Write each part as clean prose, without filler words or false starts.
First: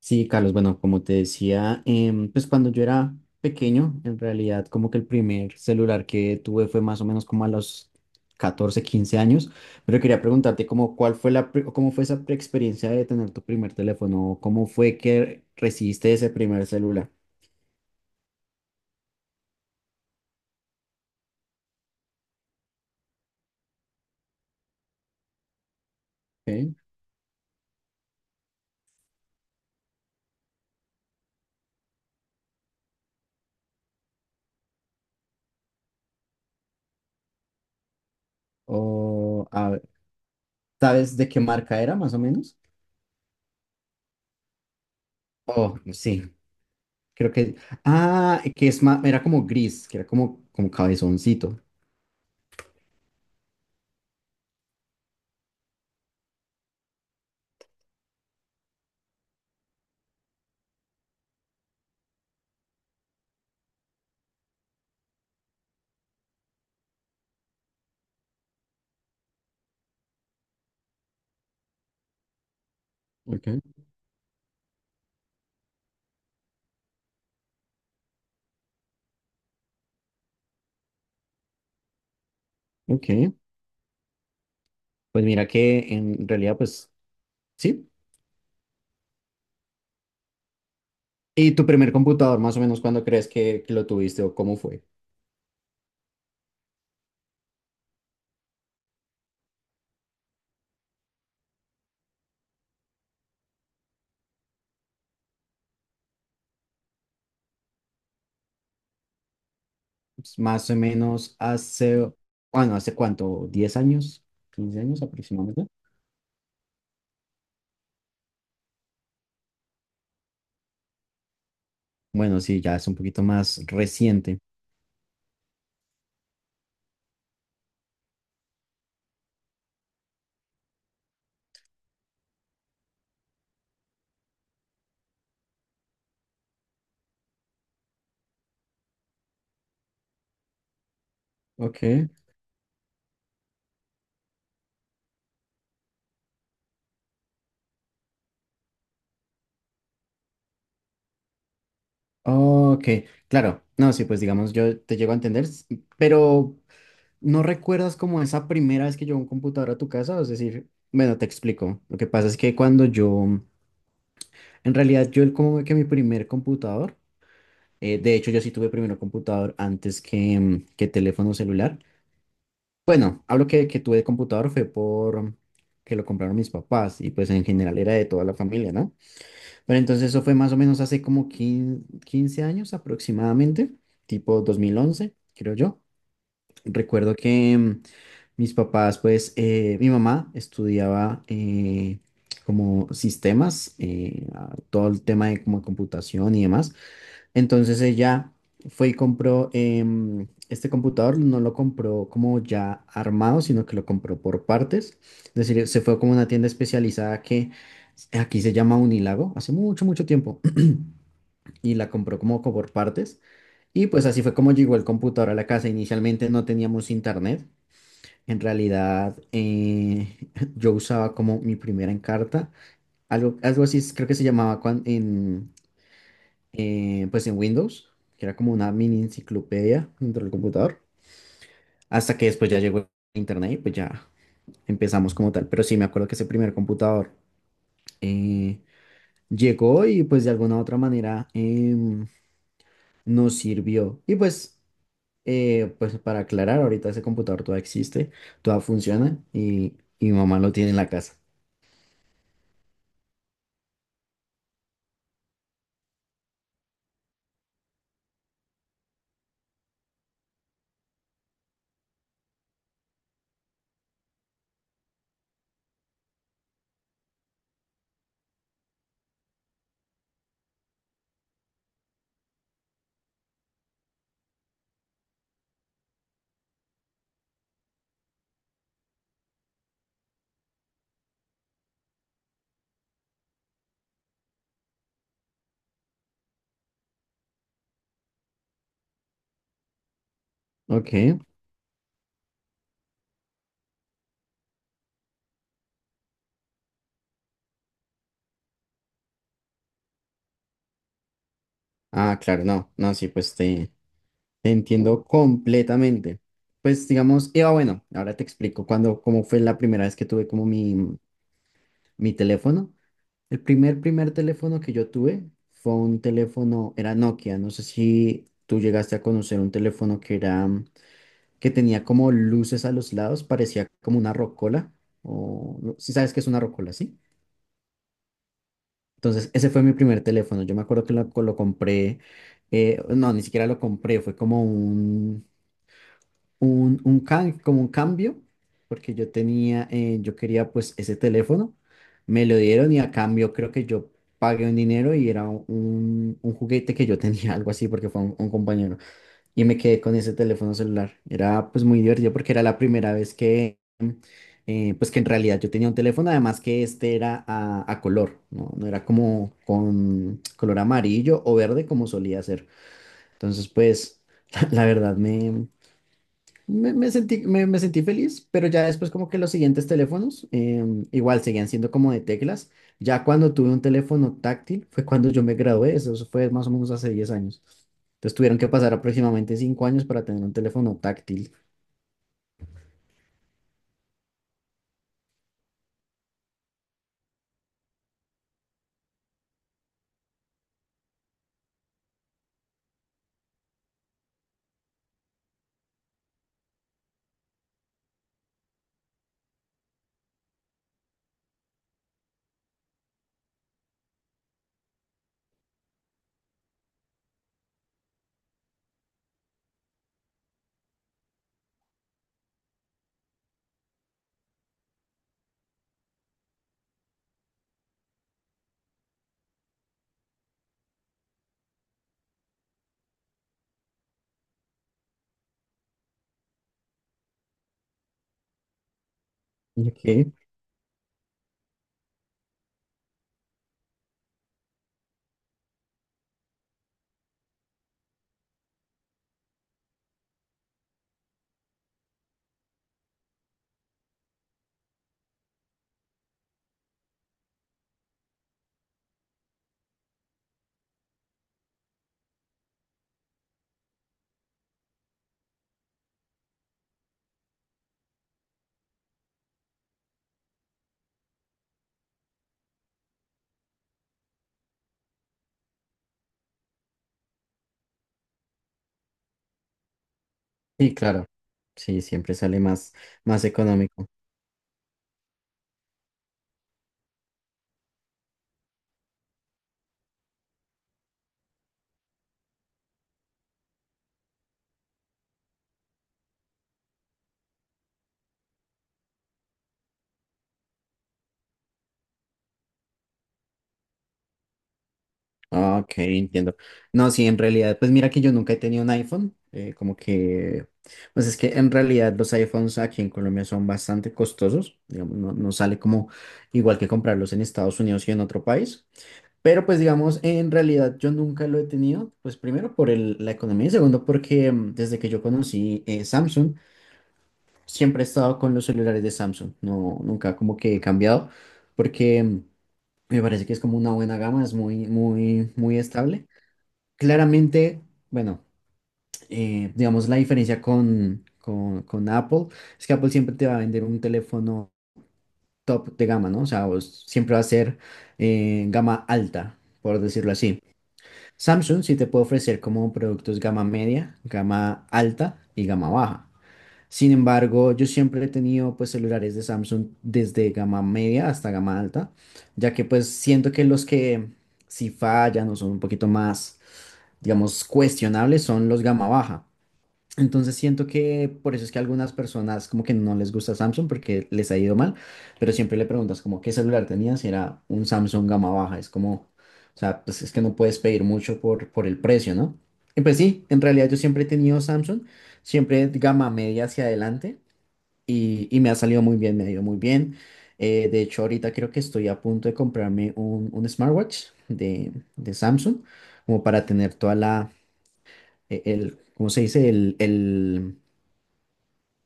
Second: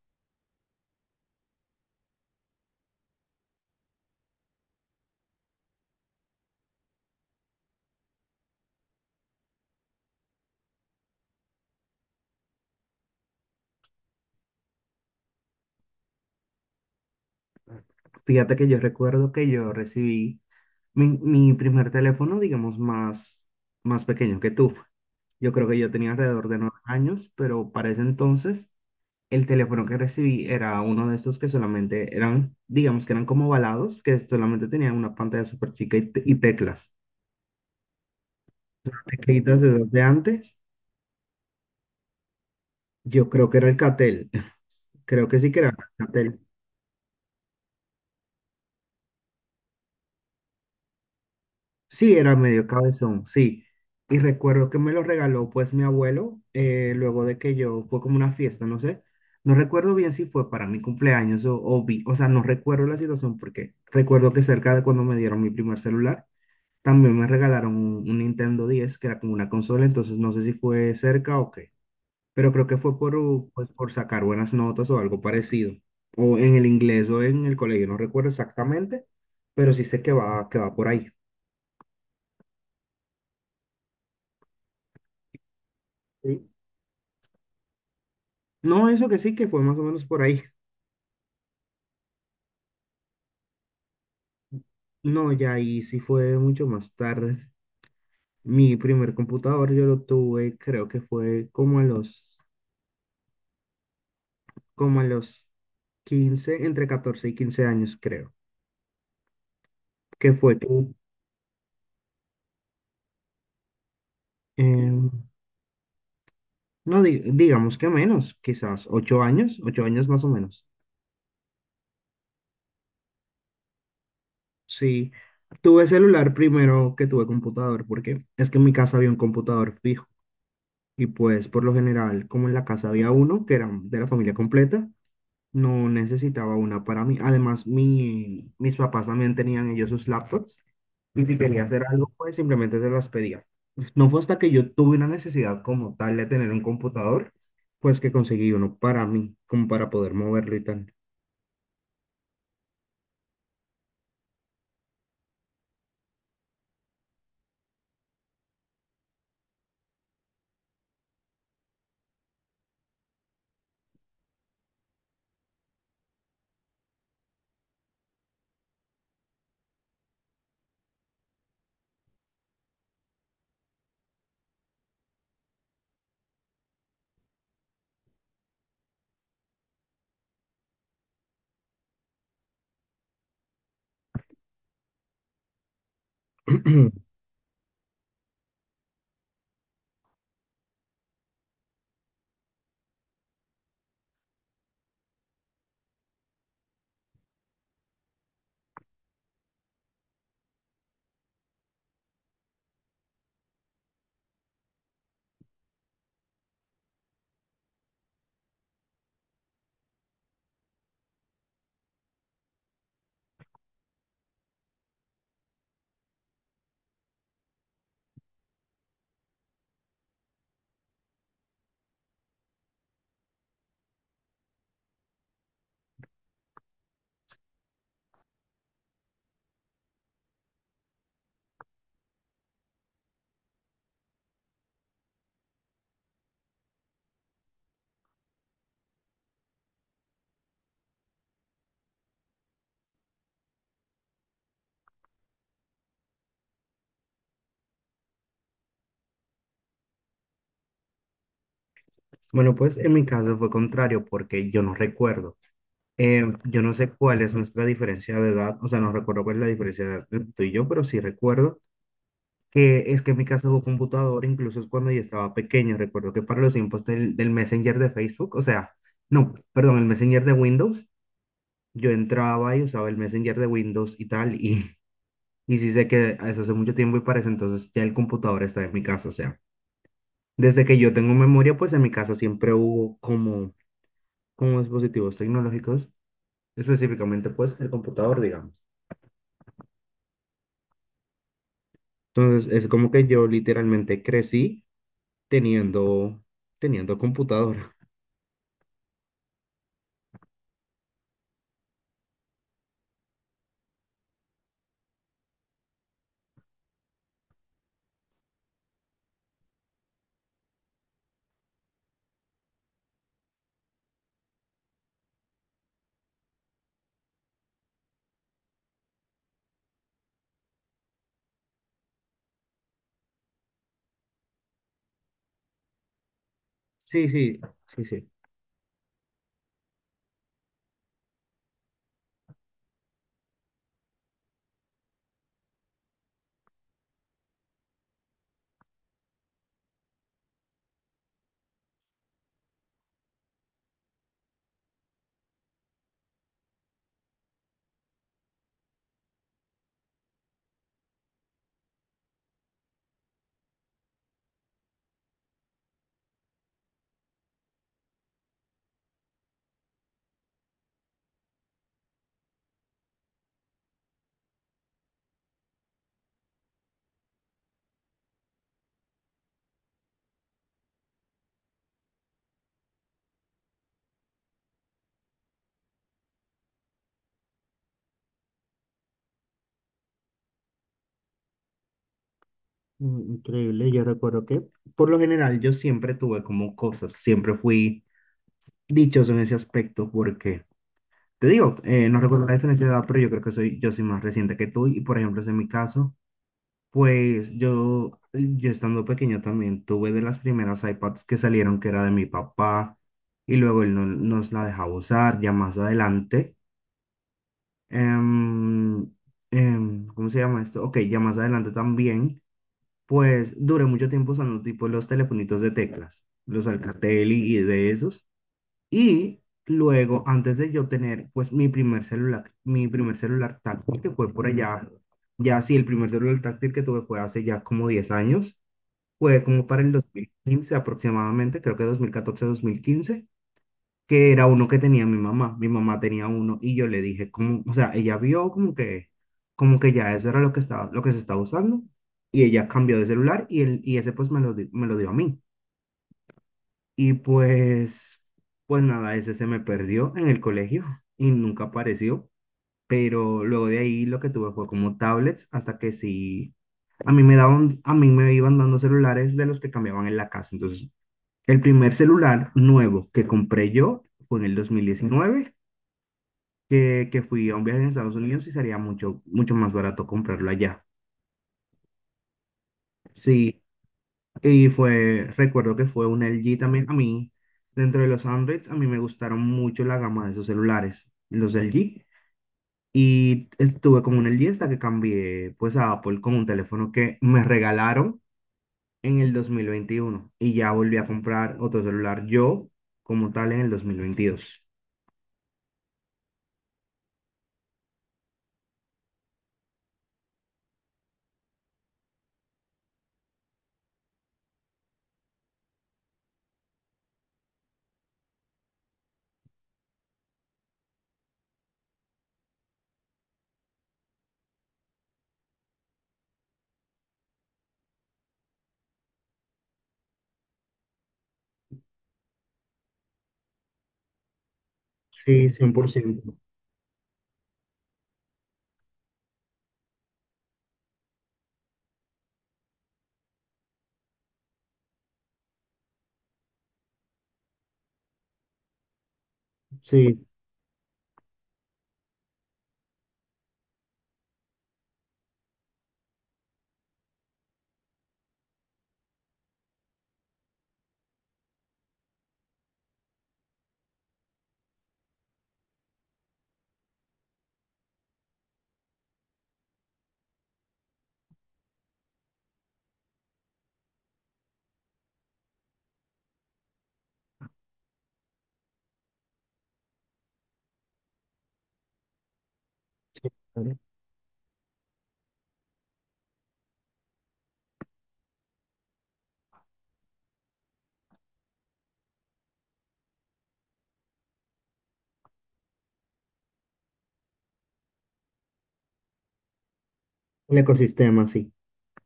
Sí, Carlos, bueno, como te decía, pues cuando yo era pequeño, en realidad como que el primer celular que tuve fue más o menos como a los 14, 15 años, pero quería preguntarte como cuál fue cómo fue experiencia de tener tu primer teléfono, cómo fue que recibiste ese primer celular, Fíjate que yo recuerdo que yo recibí mi primer teléfono, digamos, más pequeño que tú. Yo creo que yo tenía alrededor de nueve ¿ok? años, pero para ese entonces el teléfono que recibí era uno de estos que solamente eran, digamos, que eran como ovalados, que solamente tenían una pantalla súper chica y teclas. O, Teclitas de a ver, los de antes, ¿sabes de qué marca era más o menos? yo creo que era el Catel. Creo que sí que era Oh, sí, Catel. creo que, ah, que es más, era como gris, que era como cabezoncito. Sí, era medio cabezón, sí. Y recuerdo que me lo regaló pues mi abuelo, luego de que yo, fue como una fiesta, no sé. No recuerdo bien si fue para mi cumpleaños o o sea, no recuerdo la situación porque recuerdo que cerca de cuando me dieron mi primer celular, también me regalaron un Nintendo 10 que era como una consola, entonces no sé si fue cerca o qué, pero creo que fue por, Ok, pues, por sacar buenas notas o algo parecido, o en el inglés o en el colegio, no recuerdo exactamente, pero sí sé que va por ahí. ok. Pues mira que en realidad, pues sí. No, eso que sí que fue más o menos por ahí. ¿Y tu primer computador, más o menos, cuándo crees que lo tuviste o cómo fue? No, ya ahí sí fue mucho más tarde. Mi primer computador yo lo tuve, creo que fue como a los 15 entre 14 y 15 años, creo. Que Pues, fue que, más o menos hace, bueno, ¿hace cuánto? ¿10 años? ¿15 años em, aproximadamente? no, digamos que menos, quizás 8 años, 8 años más o menos. Bueno, sí, ya es un poquito más reciente. Sí, tuve celular primero que tuve computador, porque es que en mi casa había un computador fijo. Y pues por lo general, como en la casa había uno que era de la familia completa, no necesitaba una para mí. Además, mis papás también tenían ellos sus laptops y si quería Ok, hacer algo, pues simplemente se las pedía. No fue hasta que yo tuve una necesidad como tal de tener un computador, pues que conseguí uno para mí, como para poder moverlo y tal. ok, claro. No, sí, pues digamos, yo te llego a entender, pero ¿no recuerdas como esa primera vez que llegó un computador a tu casa? Es decir, bueno, te explico. Lo que pasa es que cuando yo, en realidad, como que mi primer computador. De hecho, yo sí tuve primero computador antes que teléfono celular. Bueno, hablo que tuve computador fue por que lo compraron mis papás y pues en general era de toda la familia, ¿no? Pero entonces eso fue más o menos hace como 15, 15 años aproximadamente, tipo 2011, creo yo. Recuerdo que mis papás, pues mi mamá estudiaba como sistemas, todo el tema de como computación y demás. Entonces ella fue y compró este computador, no lo compró como ya armado, sino que lo compró por partes. Es decir, se fue como a una tienda especializada que aquí se llama Unilago, hace mucho, mucho tiempo, y la compró como por partes. Y pues así fue como llegó el computador a la casa. Inicialmente no teníamos internet. En realidad, yo usaba como mi primera encarta, algo así, creo que se llamaba cuando, pues en Windows, que era como una mini enciclopedia dentro del computador, hasta que después ya llegó Internet y pues ya empezamos como tal. Pero sí, me acuerdo que ese primer computador eh, llegó y pues de alguna u otra manera nos sirvió. Y pues, pues para aclarar, ahorita ese computador todavía existe, todavía funciona y mi mamá lo tiene en la casa. Bueno, pues en mi caso fue contrario porque yo no recuerdo. Yo no sé cuál es nuestra diferencia de edad, o sea, no recuerdo cuál es la diferencia de edad entre tú y yo, pero sí recuerdo que es que en mi casa hubo computadora, incluso es cuando yo estaba pequeño. Recuerdo que para los tiempos del Messenger de Facebook, o sea, no, perdón, el Messenger de Windows, yo entraba y usaba el Messenger de Windows y tal, y, y sí sé que eso hace mucho tiempo y para ese entonces ya el computador está en mi casa, o sea, desde que yo tengo memoria, pues en mi casa siempre hubo como, como dispositivos tecnológicos, específicamente pues el computador, digamos. Ok. Entonces es como que yo literalmente crecí teniendo, teniendo computadora. Ah, claro, no, no, sí, pues te entiendo completamente. Pues digamos, Eva, bueno, ahora te explico cuando, cómo fue la primera vez que tuve como mi teléfono. El primer teléfono que yo tuve fue un teléfono, era Nokia. No sé si tú llegaste a conocer un teléfono que tenía como luces a los lados, parecía como una rocola, o si sabes que es una rocola, ¿sí? Sí, sí, sí, sí. Entonces, ese fue mi primer teléfono. Yo me acuerdo que lo compré, no, ni siquiera lo compré, fue como un can- como un cambio, porque yo quería pues ese teléfono, me lo dieron y a cambio creo que yo pagué un dinero y era un juguete que yo tenía, algo así, porque fue un compañero, y me quedé con ese teléfono celular. Era pues muy divertido porque era la primera vez que, pues que en realidad yo tenía un teléfono, además que este era a color, ¿no? No era como con color amarillo o verde como solía ser. Entonces pues, la verdad me sentí feliz, pero ya después como que los siguientes teléfonos igual seguían siendo como de teclas. Ya cuando tuve un teléfono táctil fue cuando yo me gradué, eso fue más o menos hace 10 años. Entonces tuvieron que pasar aproximadamente 5 años para tener un teléfono táctil. Mm, increíble. Yo recuerdo que por lo general yo siempre tuve como cosas, siempre fui dichoso en ese aspecto porque, te digo, no recuerdo la diferencia de edad, pero yo creo que soy, yo soy más reciente que tú y por ejemplo, en mi caso, pues yo estando pequeño también tuve de las primeras iPads que salieron que era de mi papá y luego él no, nos la dejaba usar ya más adelante. em, ¿Cómo se llama esto? Ok, ya más adelante también. Pues duré mucho tiempo usando tipo los telefonitos de teclas, los Alcatel y de esos. Y luego, antes de yo tener pues mi primer celular táctil que fue por allá, ya sí, el primer celular táctil que tuve fue hace ya como 10 años, fue como para el dos Ok. mil quince aproximadamente, creo que 2014, 2015 que era uno que tenía mi mamá. Mi mamá tenía uno y yo le dije, como, o sea, ella vio como que ya eso era lo que estaba, lo que se estaba usando y ella cambió de celular y, ese pues me lo, me lo dio a mí. Y pues, pues nada, ese se me perdió en el colegio y nunca apareció. Pero luego de ahí lo que tuve fue como tablets hasta que sí, a mí me daban, a mí me iban dando celulares de los que cambiaban en la casa. Entonces, el primer celular nuevo que compré yo fue en el 2019 que fui a un viaje en Estados Unidos y sería mucho, mucho más barato comprarlo allá. Sí, claro. Sí, siempre sale más Sí, económico. y fue, recuerdo que fue un LG también. A mí, dentro de los Androids, a mí me gustaron mucho la gama de esos celulares, los LG. Y estuve con un LG hasta que cambié pues a Apple con un teléfono que me regalaron en el 2021 y ya volví a comprar otro celular yo como tal en el 2022. Ah, ok, entiendo. No, sí, en realidad, pues mira que yo nunca he tenido un iPhone, como que, pues es que en realidad los iPhones aquí en Colombia son bastante costosos, digamos, no, no sale como igual que comprarlos en Estados Unidos y en otro país, pero pues digamos, en realidad yo nunca lo he tenido, pues primero por la economía y segundo porque desde que yo conocí Samsung, siempre he estado con los celulares de Samsung, no, nunca como que he cambiado, porque me parece que es como una buena gama, es muy, Sí, muy, muy estable. 100%. Claramente, bueno, digamos la diferencia con Apple es que Apple siempre te va a vender un teléfono top de gama, ¿no? O sea, vos siempre va a ser gama alta, por Sí, decirlo así. Samsung sí te puede ofrecer como productos gama media, gama alta y gama baja. Sin embargo, yo siempre he tenido pues celulares de Samsung desde gama media hasta gama alta, ya que pues siento que los que si fallan o son un poquito más, digamos, cuestionables son los gama baja. Entonces siento que por eso es que a algunas personas como que no les gusta Samsung porque les ha ido mal, pero siempre le preguntas como qué celular tenías y era un Samsung gama baja, es como, o sea, pues es que no puedes pedir mucho por el precio, ¿no? Y pues sí, sí, en claro. realidad yo siempre he tenido Samsung, siempre gama media hacia adelante y me ha salido muy bien, me ha ido muy bien. De hecho, ahorita creo que estoy a punto de comprarme un smartwatch de Samsung como para tener toda el, ¿cómo se dice? El, El el ecosistema, sí.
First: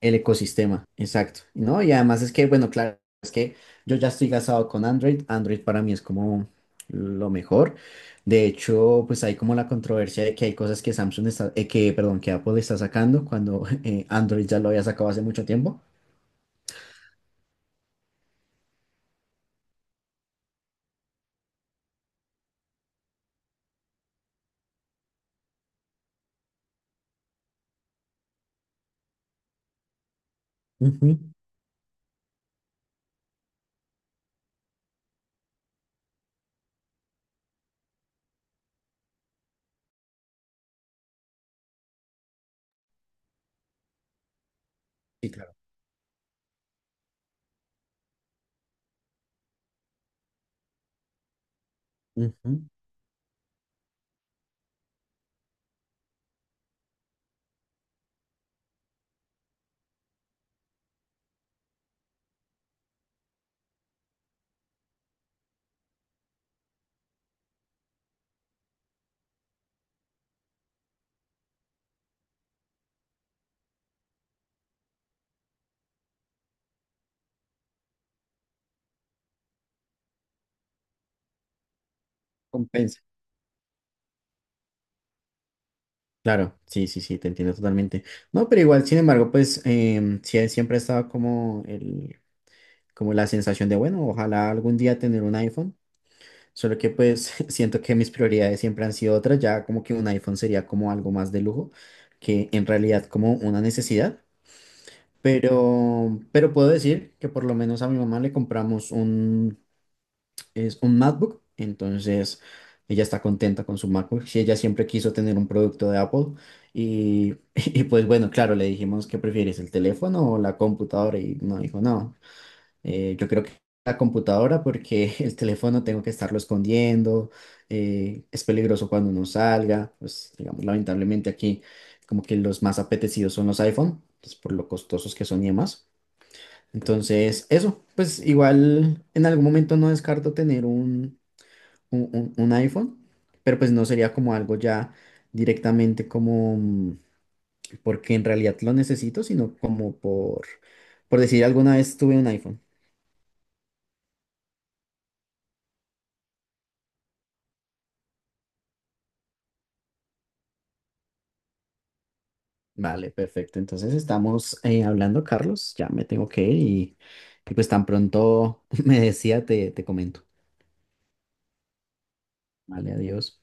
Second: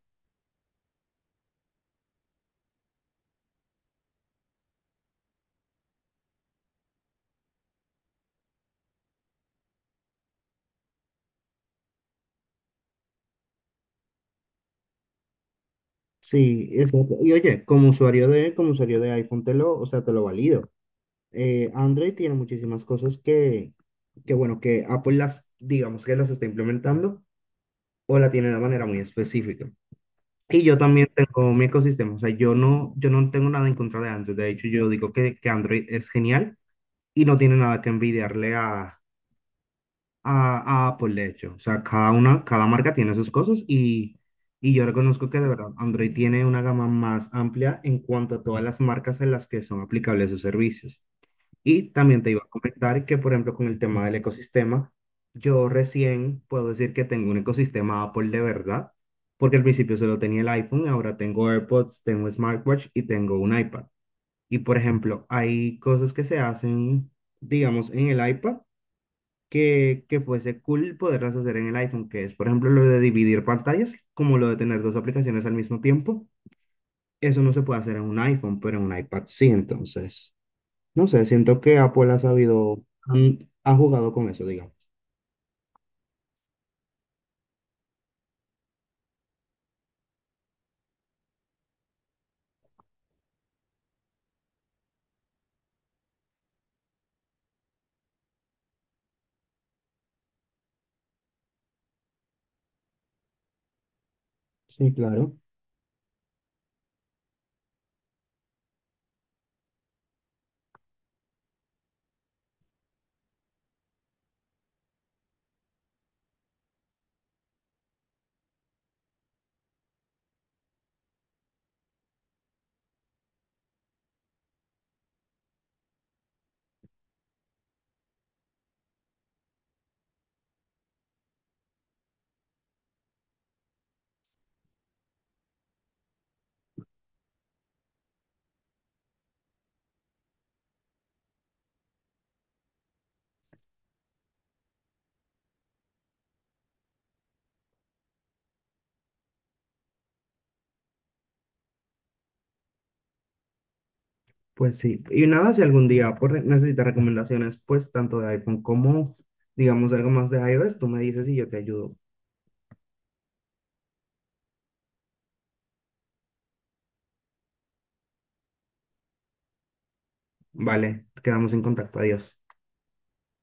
el ecosistema, exacto, ¿no? Y además es que, bueno, claro, es que yo ya estoy casado con Android, Android para mí es como lo mejor. De hecho, pues hay como la controversia de que hay cosas que Samsung está, que, perdón, que Apple está sacando cuando Android ya lo había sacado hace mucho tiempo. Sí, exacto. Y oye, como usuario de iPhone te lo, o sea, te lo valido. Android tiene muchísimas cosas que bueno, que Apple las, digamos que las está implementando o la tiene de manera muy específica. Y yo también Ujú, tengo mi ecosistema, o sea, yo no tengo nada en contra de Android. De hecho, yo digo que Android es genial y no tiene nada que envidiarle a Apple, de hecho. O sea, cada una, cada marca tiene sus cosas y yo reconozco sí, que de claro. verdad Android tiene una gama más amplia en cuanto a todas las marcas en las que son aplicables sus servicios. Y también te iba a Ujú, comentar que, por ejemplo, con el tema del ecosistema, yo recién puedo decir que tengo un ecosistema Apple de verdad, porque al principio solo tenía el iPhone, ahora tengo AirPods, tengo smartwatch y tengo un iPad. Y, por ejemplo, hay cosas que se hacen digamos, en el iPad que fuese cool poderlas hacer en el iPhone, que es, por ejemplo, lo de dividir pantallas, como lo de tener dos aplicaciones al mismo tiempo. Eso no se puede hacer en un iPhone, pero en un iPad sí, entonces. No sé, siento que Apple ha sabido, compensa. mm, ha jugado con eso, digamos. Claro, sí, sí, sí, te entiendo totalmente. No, pero igual, sin embargo, pues sí, siempre ha estado como la sensación de, bueno, ojalá algún día tener un iPhone. Solo que pues siento que mis prioridades siempre han sido otras, ya como que un iPhone sería como algo más de lujo que en realidad como una necesidad, Sí, claro. pero puedo decir que por lo menos a mi mamá le compramos es un MacBook, entonces ella está contenta con su MacBook, si ella siempre quiso tener un producto de Apple y, y pues bueno, claro, le dijimos que prefieres el teléfono o la computadora y no dijo no. Yo creo que la computadora porque el teléfono tengo que estarlo escondiendo, es peligroso cuando uno salga, pues digamos lamentablemente aquí como que los más apetecidos son los iPhone, pues, por lo costosos que son y demás. Entonces, eso, pues igual en algún momento no descarto tener un iPhone, pero pues no sería como algo ya directamente como porque en realidad lo necesito, sino como por decir alguna vez tuve un iPhone. Pues sí. Y nada, si algún día Apple necesita recomendaciones, pues tanto de iPhone como, digamos, algo más de iOS, tú me dices y yo te ayudo. Vale, perfecto. Entonces estamos hablando, Carlos. Ya me tengo que ir y pues tan pronto me decía, te comento. Vale, quedamos en contacto. Adiós. Vale, adiós.